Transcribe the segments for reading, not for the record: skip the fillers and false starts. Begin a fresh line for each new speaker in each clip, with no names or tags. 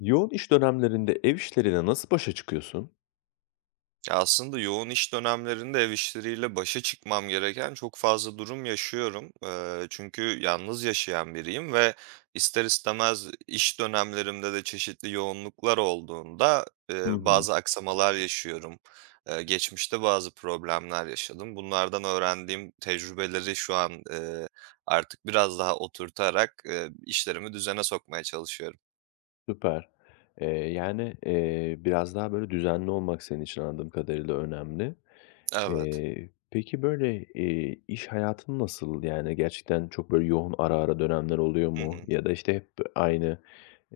Yoğun iş dönemlerinde ev işleriyle nasıl başa çıkıyorsun?
Ya, aslında yoğun iş dönemlerinde ev işleriyle başa çıkmam gereken çok fazla durum yaşıyorum. Çünkü yalnız yaşayan biriyim ve ister istemez iş dönemlerimde de çeşitli yoğunluklar olduğunda,
Hı hı.
bazı aksamalar yaşıyorum. Geçmişte bazı problemler yaşadım. Bunlardan öğrendiğim tecrübeleri şu an, artık biraz daha oturtarak, işlerimi düzene sokmaya çalışıyorum.
Süper. Yani, biraz daha böyle düzenli olmak senin için anladığım kadarıyla önemli.
Evet.
Peki, böyle, iş hayatın nasıl? Yani gerçekten çok böyle yoğun ara ara dönemler oluyor
Hı
mu
hı.
ya da, işte, hep aynı,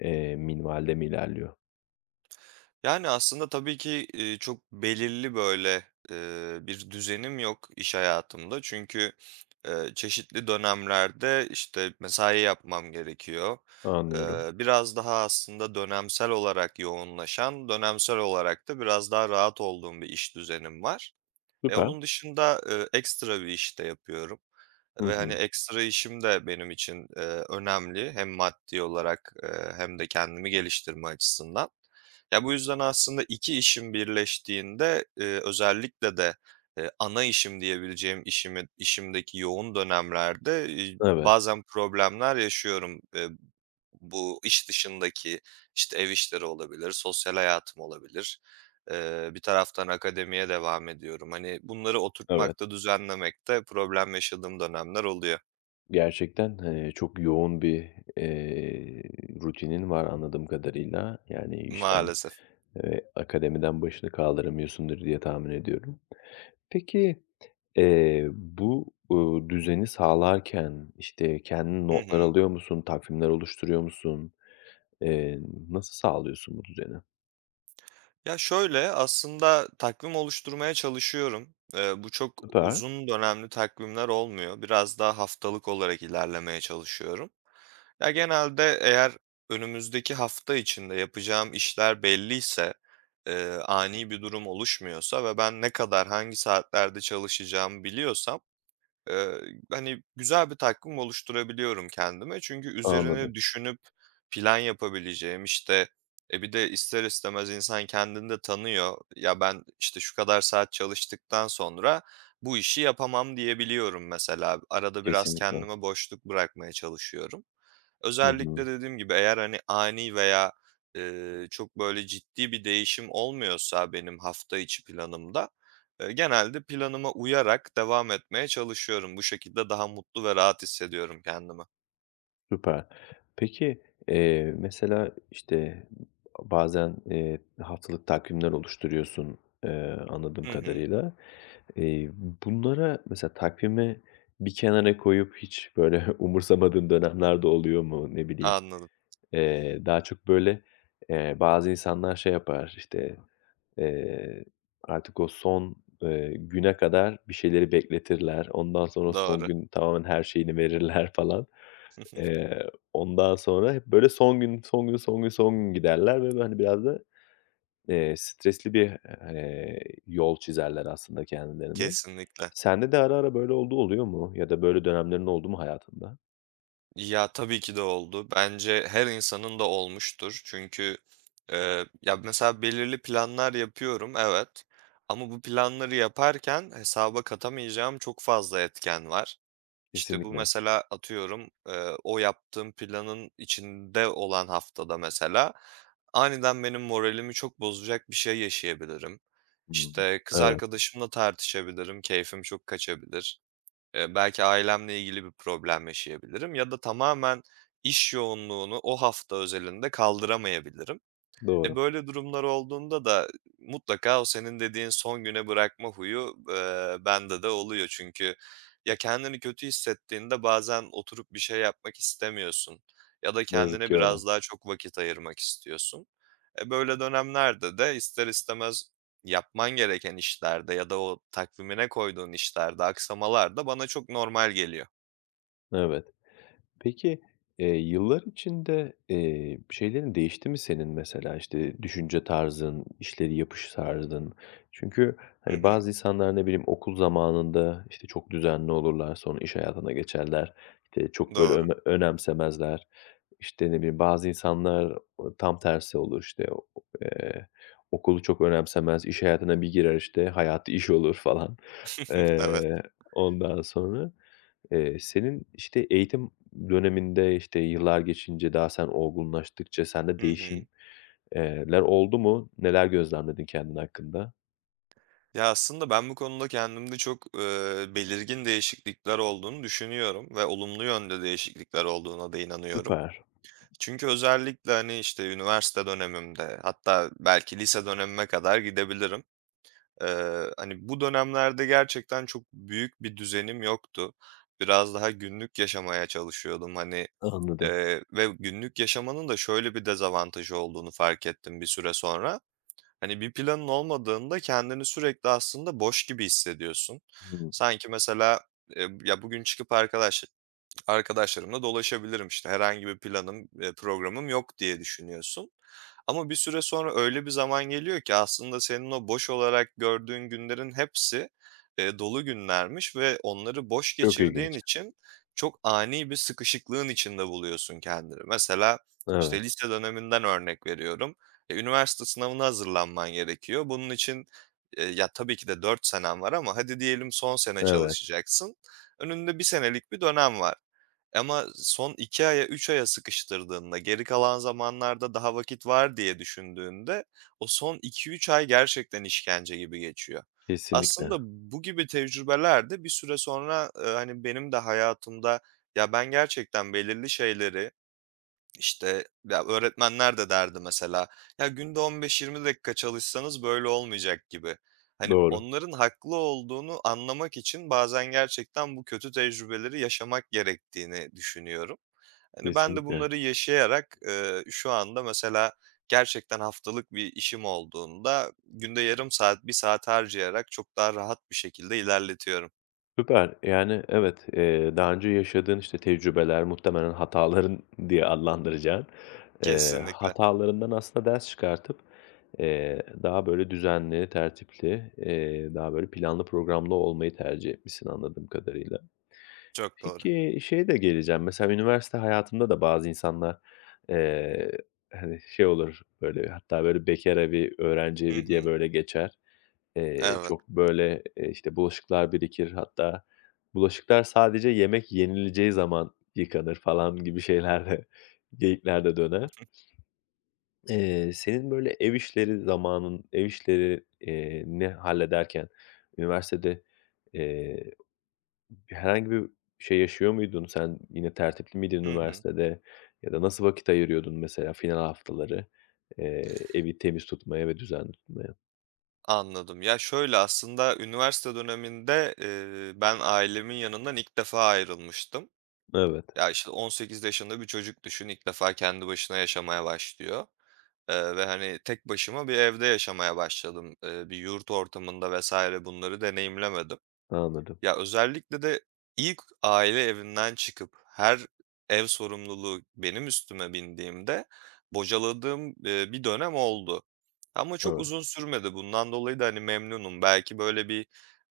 minvalde mi ilerliyor?
Yani, aslında tabii ki, çok belirli, böyle, bir düzenim yok iş hayatımda. Çünkü, çeşitli dönemlerde, işte, mesai yapmam gerekiyor.
Anlıyorum.
Biraz daha aslında dönemsel olarak yoğunlaşan, dönemsel olarak da biraz daha rahat olduğum bir iş düzenim var. E,
Süper.
onun dışında, ekstra bir iş de yapıyorum
Hı
ve, hani,
hı.
ekstra işim de benim için, önemli hem maddi olarak, hem de kendimi geliştirme açısından. Ya, bu yüzden aslında 2 işim birleştiğinde, özellikle de, ana işim diyebileceğim işimi işimdeki yoğun dönemlerde,
Evet,
bazen problemler yaşıyorum, bu iş dışındaki, işte, ev işleri olabilir, sosyal hayatım olabilir. Bir taraftan akademiye devam ediyorum. Hani, bunları
evet.
oturtmakta, düzenlemekte problem yaşadığım dönemler oluyor
Gerçekten, çok yoğun bir, rutinin var anladığım kadarıyla. Yani işten
maalesef.
Akademiden başını kaldıramıyorsundur diye tahmin ediyorum. Peki, bu, düzeni sağlarken, işte, kendin
Hı
notlar
hı.
alıyor musun, takvimler oluşturuyor musun? Eee, nasıl sağlıyorsun bu düzeni?
Ya, şöyle, aslında takvim oluşturmaya çalışıyorum. Bu çok
Süper,
uzun dönemli takvimler olmuyor. Biraz daha haftalık olarak ilerlemeye çalışıyorum. Ya, genelde eğer önümüzdeki hafta içinde yapacağım işler belliyse, ani bir durum oluşmuyorsa ve ben ne kadar, hangi saatlerde çalışacağımı biliyorsam, eee, hani, güzel bir takvim oluşturabiliyorum kendime. Çünkü üzerine
anladım.
düşünüp plan yapabileceğim, işte, bir de ister istemez insan kendini de tanıyor. Ya, ben, işte, şu kadar saat çalıştıktan sonra bu işi yapamam diyebiliyorum mesela. Arada biraz
Kesinlikle.
kendime boşluk bırakmaya çalışıyorum.
Hı hı,
Özellikle dediğim gibi eğer hani ani veya, çok böyle ciddi bir değişim olmuyorsa benim hafta içi planımda, genelde planıma uyarak devam etmeye çalışıyorum. Bu şekilde daha mutlu ve rahat hissediyorum kendimi.
süper. Peki, mesela, işte, bazen, haftalık takvimler oluşturuyorsun, anladığım
Hı hı.
kadarıyla. Eee, bunlara mesela takvimi bir kenara koyup hiç böyle umursamadığın dönemler de oluyor mu? Ne bileyim,
Anladım.
daha çok böyle, bazı insanlar şey yapar, işte, eee, artık o son, güne kadar bir şeyleri bekletirler. Ondan sonra son
Doğru.
gün tamamen her şeyini verirler falan. Eee, ondan sonra hep böyle son gün, son gün, son gün, son gün giderler ve, hani, biraz da, stresli bir, eee, yol çizerler aslında kendilerine.
Kesinlikle.
Sende de ara ara böyle oldu oluyor mu ya da böyle dönemlerin oldu mu hayatında?
Ya, tabii ki de oldu. Bence her insanın da olmuştur. Çünkü, ya, mesela belirli planlar yapıyorum, evet. Ama bu planları yaparken hesaba katamayacağım çok fazla etken var. İşte, bu
Kesinlikle.
mesela atıyorum, o yaptığım planın içinde olan haftada mesela aniden benim moralimi çok bozacak bir şey yaşayabilirim.
Hımm.
İşte, kız
Evet,
arkadaşımla tartışabilirim, keyfim çok kaçabilir. Belki ailemle ilgili bir problem yaşayabilirim ya da tamamen iş yoğunluğunu o hafta özelinde kaldıramayabilirim. E,
doğru.
böyle durumlar olduğunda da mutlaka o senin dediğin son güne bırakma huyu, bende de oluyor. Çünkü ya kendini kötü hissettiğinde bazen oturup bir şey yapmak istemiyorsun ya da
Ne yazık
kendine
ki öyle.
biraz daha çok vakit ayırmak istiyorsun. Böyle dönemlerde de ister istemez yapman gereken işlerde ya da o takvimine koyduğun işlerde aksamalar da bana çok normal geliyor.
Evet. Peki, yıllar içinde, şeylerin değişti mi senin mesela, işte, düşünce tarzın, işleri yapış tarzın? Çünkü,
Hı
hani,
hı.
bazı insanlar, ne bileyim, okul zamanında, işte, çok düzenli olurlar, sonra iş hayatına geçerler, işte, çok böyle
Doğru.
önemsemezler. İşte, ne bileyim, bazı insanlar tam tersi olur, işte, o eee, okulu çok önemsemez, iş hayatına bir girer, işte, hayatı iş olur falan.
Evet.
Eee, ondan sonra, senin, işte, eğitim döneminde, işte, yıllar geçince daha sen olgunlaştıkça sende
Hı
değişimler
hı.
oldu mu? Neler gözlemledin kendin hakkında?
Ya, aslında ben bu konuda kendimde çok, belirgin değişiklikler olduğunu düşünüyorum ve olumlu yönde değişiklikler olduğuna da inanıyorum.
Süper,
Çünkü özellikle, hani, işte, üniversite dönemimde hatta belki lise dönemime kadar gidebilirim. Hani, bu dönemlerde gerçekten çok büyük bir düzenim yoktu. Biraz daha günlük yaşamaya çalışıyordum, hani,
anladım.
ve günlük yaşamanın da şöyle bir dezavantajı olduğunu fark ettim bir süre sonra. Hani, bir planın olmadığında kendini sürekli aslında boş gibi hissediyorsun.
Hımm.
Sanki mesela, ya, bugün çıkıp arkadaşlarımla dolaşabilirim işte. Herhangi bir planım, programım yok diye düşünüyorsun. Ama bir süre sonra öyle bir zaman geliyor ki aslında senin o boş olarak gördüğün günlerin hepsi, dolu günlermiş ve onları boş
Çok
geçirdiğin
ilginç.
için çok ani bir sıkışıklığın içinde buluyorsun kendini. Mesela, işte,
Evet,
lise döneminden örnek veriyorum. Üniversite sınavına hazırlanman gerekiyor. Bunun için, ya, tabii ki de 4 senen var ama hadi diyelim son sene
evet.
çalışacaksın. Önünde bir senelik bir dönem var. Ama son 2 aya, 3 aya sıkıştırdığında, geri kalan zamanlarda daha vakit var diye düşündüğünde o son 2 3 ay gerçekten işkence gibi geçiyor. Aslında
Kesinlikle.
bu gibi tecrübeler de bir süre sonra, hani, benim de hayatımda, ya, ben gerçekten belirli şeyleri işte, ya, öğretmenler de derdi mesela, "Ya, günde 15-20 dakika çalışsanız böyle olmayacak." gibi. Hani,
Doğru,
onların haklı olduğunu anlamak için bazen gerçekten bu kötü tecrübeleri yaşamak gerektiğini düşünüyorum. Hani, ben de
kesinlikle.
bunları yaşayarak, şu anda mesela gerçekten haftalık bir işim olduğunda günde yarım saat, bir saat harcayarak çok daha rahat bir şekilde ilerletiyorum.
Süper. Yani, evet, daha önce yaşadığın, işte, tecrübeler, muhtemelen hataların diye adlandıracağın,
Kesinlikle.
hatalarından aslında ders çıkartıp, daha böyle düzenli, tertipli, daha böyle planlı programlı olmayı tercih etmişsin anladığım kadarıyla.
Çok doğru.
Peki, şey de geleceğim, mesela üniversite hayatında da bazı insanlar, eee, hani, şey olur, böyle, hatta böyle bekâr evi, öğrenci
Hı
evi diye
hı.
böyle geçer. Eee,
Evet.
çok böyle, işte, bulaşıklar birikir hatta bulaşıklar sadece yemek yenileceği zaman yıkanır falan gibi şeyler de geyikler de döner. Senin böyle ev işleri zamanın, ev işleri ni hallederken üniversitede, eee, herhangi bir şey yaşıyor muydun? Sen yine tertipli miydin
Hı hı.
üniversitede ya da nasıl vakit ayırıyordun mesela final haftaları, evi temiz tutmaya ve düzenli tutmaya?
Anladım. Ya, şöyle, aslında üniversite döneminde, ben ailemin yanından ilk defa ayrılmıştım.
Evet,
Ya, işte, 18 yaşında bir çocuk düşün, ilk defa kendi başına yaşamaya başlıyor, ve, hani, tek başıma bir evde yaşamaya başladım. Bir yurt ortamında vesaire bunları deneyimlemedim.
anladım.
Ya, özellikle de ilk aile evinden çıkıp her ev sorumluluğu benim üstüme bindiğimde bocaladığım, bir dönem oldu. Ama çok
Evet.
uzun sürmedi. Bundan dolayı da, hani, memnunum. Belki böyle bir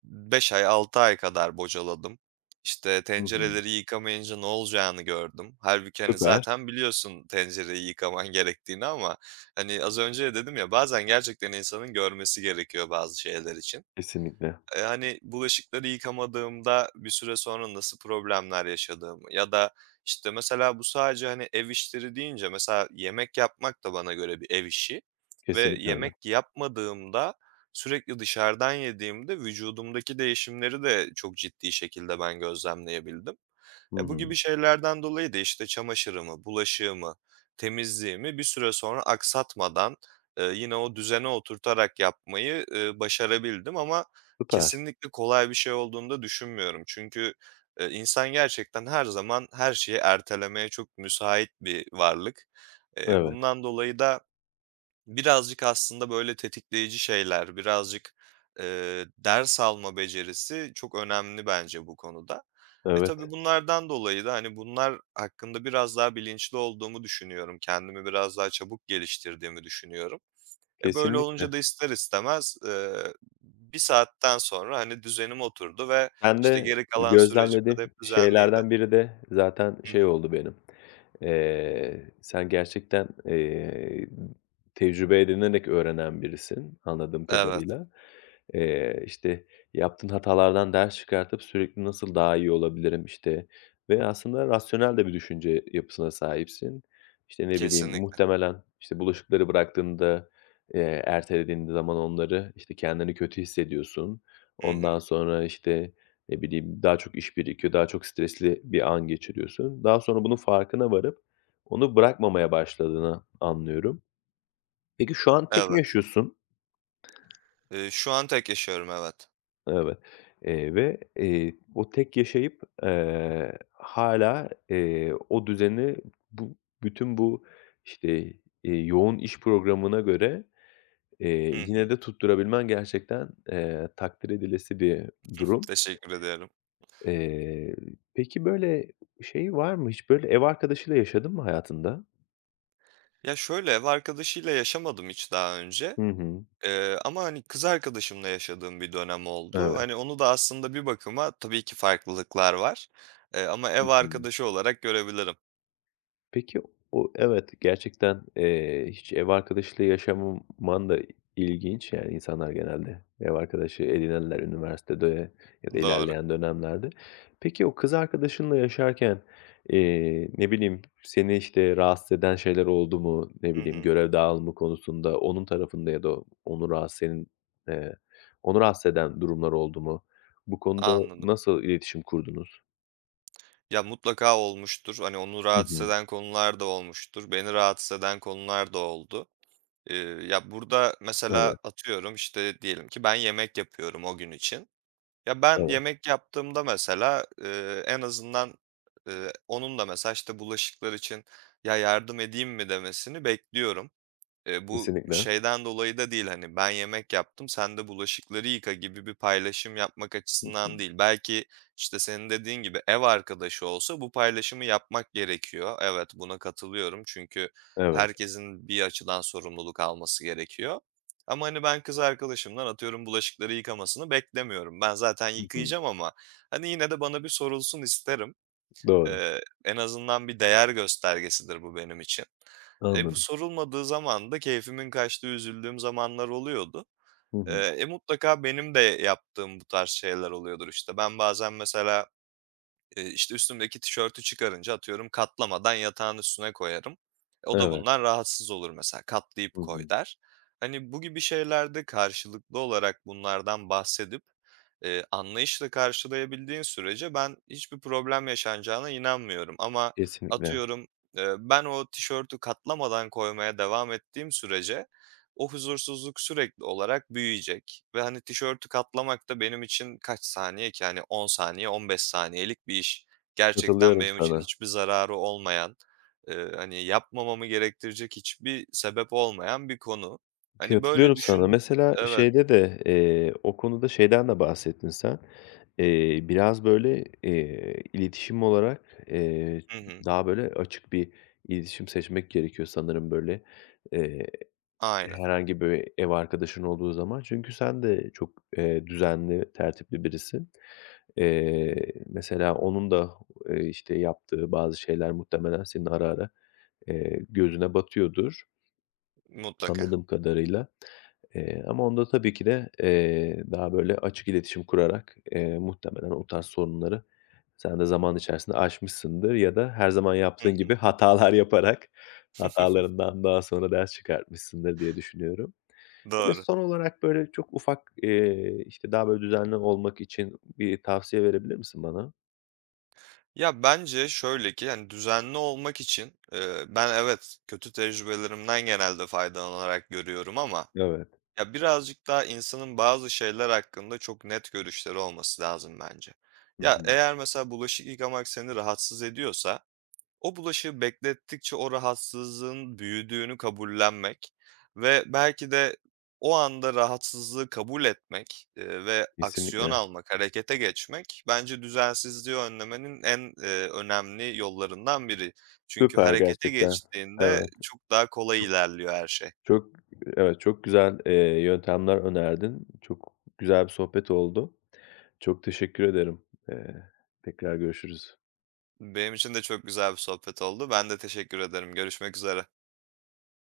5 ay, 6 ay kadar bocaladım. İşte,
Hı hı.
tencereleri yıkamayınca ne olacağını gördüm. Hâlbuki, hani,
Süper.
zaten biliyorsun tencereyi yıkaman gerektiğini ama, hani, az önce de dedim ya, bazen gerçekten insanın görmesi gerekiyor bazı şeyler için.
Kesinlikle.
Hani, bulaşıkları yıkamadığımda bir süre sonra nasıl problemler yaşadığımı ya da, işte, mesela bu sadece, hani, ev işleri deyince mesela yemek yapmak da bana göre bir ev işi ve
Kesinlikle öyle.
yemek yapmadığımda, sürekli dışarıdan yediğimde vücudumdaki değişimleri de çok ciddi şekilde ben gözlemleyebildim.
Hı
Ya, bu gibi
hı.
şeylerden dolayı da, işte, çamaşırımı, bulaşığımı, temizliğimi bir süre sonra aksatmadan, yine o düzene oturtarak yapmayı, başarabildim ama
Süper.
kesinlikle kolay bir şey olduğunu da düşünmüyorum. Çünkü, insan gerçekten her zaman her şeyi ertelemeye çok müsait bir varlık. Eee,
Evet,
bundan dolayı da birazcık aslında böyle tetikleyici şeyler, birazcık, ders alma becerisi çok önemli bence bu konuda. Tabii
evet.
bunlardan dolayı da, hani, bunlar hakkında biraz daha bilinçli olduğumu düşünüyorum. Kendimi biraz daha çabuk geliştirdiğimi düşünüyorum. Böyle olunca
Kesinlikle.
da ister istemez, bir saatten sonra, hani, düzenim oturdu ve,
Ben
işte,
de
geri kalan sürecimde de hep
gözlemlediğim
düzenliydi.
şeylerden biri de zaten
Hı
şey
hı.
oldu benim. Sen gerçekten, tecrübe edinerek öğrenen birisin anladığım
Evet,
kadarıyla. İşte, yaptığın hatalardan ders çıkartıp sürekli nasıl daha iyi olabilirim, işte, ve aslında rasyonel de bir düşünce yapısına sahipsin. İşte, ne bileyim,
kesinlikle.
muhtemelen, işte, bulaşıkları bıraktığında, ertelediğin zaman onları, işte, kendini kötü hissediyorsun.
Hı hı.
Ondan sonra, işte, ne bileyim, daha çok iş birikiyor, daha çok stresli bir an geçiriyorsun. Daha sonra bunun farkına varıp onu bırakmamaya başladığını anlıyorum. Peki şu an tek mi
Evet.
yaşıyorsun?
Şu an tek yaşıyorum, evet.
Evet, ve, o tek yaşayıp, hâlâ, o düzeni bu bütün bu, işte, yoğun iş programına göre,
Hı
yine
hı.
de tutturabilmen gerçekten, takdir edilesi bir durum.
Teşekkür ederim.
Eee, peki, böyle, şey var mı hiç? Böyle, ev arkadaşıyla yaşadın mı hayatında?
Ya, şöyle, ev arkadaşıyla yaşamadım hiç daha önce,
Hı hı.
ama, hani, kız arkadaşımla yaşadığım bir dönem oldu.
Evet.
Hani, onu da aslında bir bakıma tabii ki farklılıklar var, ama
Hı
ev
hı.
arkadaşı olarak görebilirim.
Peki. Evet, gerçekten, hiç ev arkadaşıyla yaşamaman da ilginç. Yani insanlar genelde ev arkadaşı edinirler üniversitede ya da
Doğru.
ilerleyen dönemlerde. Peki o kız arkadaşınla yaşarken, ne bileyim, seni, işte, rahatsız eden şeyler oldu mu? Ne
Hı
bileyim,
hı.
görev dağılımı konusunda onun tarafında ya da onu rahatsız senin, eee, onu rahatsız eden durumlar oldu mu? Bu konuda
Anladım.
nasıl iletişim kurdunuz?
Ya, mutlaka olmuştur. Hani, onu
Hı
rahatsız
hı.
eden konular da olmuştur. Beni rahatsız eden konular da oldu. Eee, ya, burada mesela
Evet,
atıyorum, işte, diyelim ki ben yemek yapıyorum o gün için. Ya, ben
evet.
yemek yaptığımda mesela, en azından, onun da mesela, işte, bulaşıklar için "Ya, yardım edeyim mi?" demesini bekliyorum. Bu
Kesinlikle.
şeyden dolayı da değil, hani, "Ben yemek yaptım, sen de bulaşıkları yıka." gibi bir paylaşım yapmak
Hı hı.
açısından değil. Belki, işte, senin dediğin gibi ev arkadaşı olsa bu paylaşımı yapmak gerekiyor. Evet, buna katılıyorum çünkü
Evet.
herkesin bir açıdan sorumluluk alması gerekiyor. Ama, hani, ben kız arkadaşımdan atıyorum bulaşıkları yıkamasını beklemiyorum. Ben zaten
Hı hı.
yıkayacağım ama, hani, yine de bana bir sorulsun isterim.
Doğru.
En azından bir değer göstergesidir bu benim için. Bu
Anladım.
sorulmadığı zaman da keyfimin kaçtığı, üzüldüğüm zamanlar oluyordu.
Hı
Eee,
hı.
e, mutlaka benim de yaptığım bu tarz şeyler oluyordur. İşte. Ben bazen mesela işte, üstümdeki tişörtü çıkarınca atıyorum katlamadan yatağın üstüne koyarım. O da
Evet.
bundan rahatsız olur mesela, "Katlayıp
Hı
koy."
hı.
der. Hani, bu gibi şeylerde karşılıklı olarak bunlardan bahsedip, anlayışla karşılayabildiğin sürece ben hiçbir problem yaşanacağına inanmıyorum ama
Kesinlikle.
atıyorum, ben o tişörtü katlamadan koymaya devam ettiğim sürece o huzursuzluk sürekli olarak büyüyecek ve, hani, tişörtü katlamak da benim için kaç saniye ki? Hani, 10 saniye, 15 saniyelik bir iş. Gerçekten
Katılıyorum
benim için
sana.
hiçbir zararı olmayan, hani, yapmamamı gerektirecek hiçbir sebep olmayan bir konu. Hani, böyle
Katılıyorum sana.
düşün.
Mesela
Evet.
şeyde de, o konuda şeyden de bahsettin sen. Biraz böyle, iletişim olarak,
Hı hı.
daha böyle açık bir iletişim seçmek gerekiyor sanırım böyle. Eee
Aynen.
herhangi bir ev arkadaşın olduğu zaman. Çünkü sen de çok, düzenli, tertipli birisin. Mesela onun da, işte, yaptığı bazı şeyler muhtemelen senin ara ara, gözüne batıyordur
Mutlaka.
anladığım kadarıyla. Ama onda tabii ki de, daha böyle açık iletişim kurarak, muhtemelen o tarz sorunları sen de zaman içerisinde aşmışsındır ya da her zaman
Hı
yaptığın
hı.
gibi hatalar yaparak hatalarından daha sonra ders çıkartmışsındır diye düşünüyorum. Böyle,
Doğru.
son olarak, böyle, çok ufak, işte, daha böyle düzenli olmak için bir tavsiye verebilir misin bana?
Ya, bence şöyle ki, hani, düzenli olmak için, ben evet, kötü tecrübelerimden genelde faydalanarak görüyorum ama
Evet.
ya, birazcık daha insanın bazı şeyler hakkında çok net görüşleri olması lazım bence.
Hı
Ya,
hı.
eğer mesela bulaşık yıkamak seni rahatsız ediyorsa, o bulaşığı beklettikçe o rahatsızlığın büyüdüğünü kabullenmek ve belki de o anda rahatsızlığı kabul etmek, ve aksiyon
Kesinlikle.
almak, harekete geçmek bence düzensizliği önlemenin en, önemli yollarından biri. Çünkü
Süper
harekete
gerçekten.
geçtiğinde
Evet.
çok daha kolay
Çok
ilerliyor her şey.
çok evet, çok güzel, yöntemler önerdin. Çok güzel bir sohbet oldu. Çok teşekkür ederim. Eee, tekrar görüşürüz.
Benim için de çok güzel bir sohbet oldu. Ben de teşekkür ederim. Görüşmek üzere.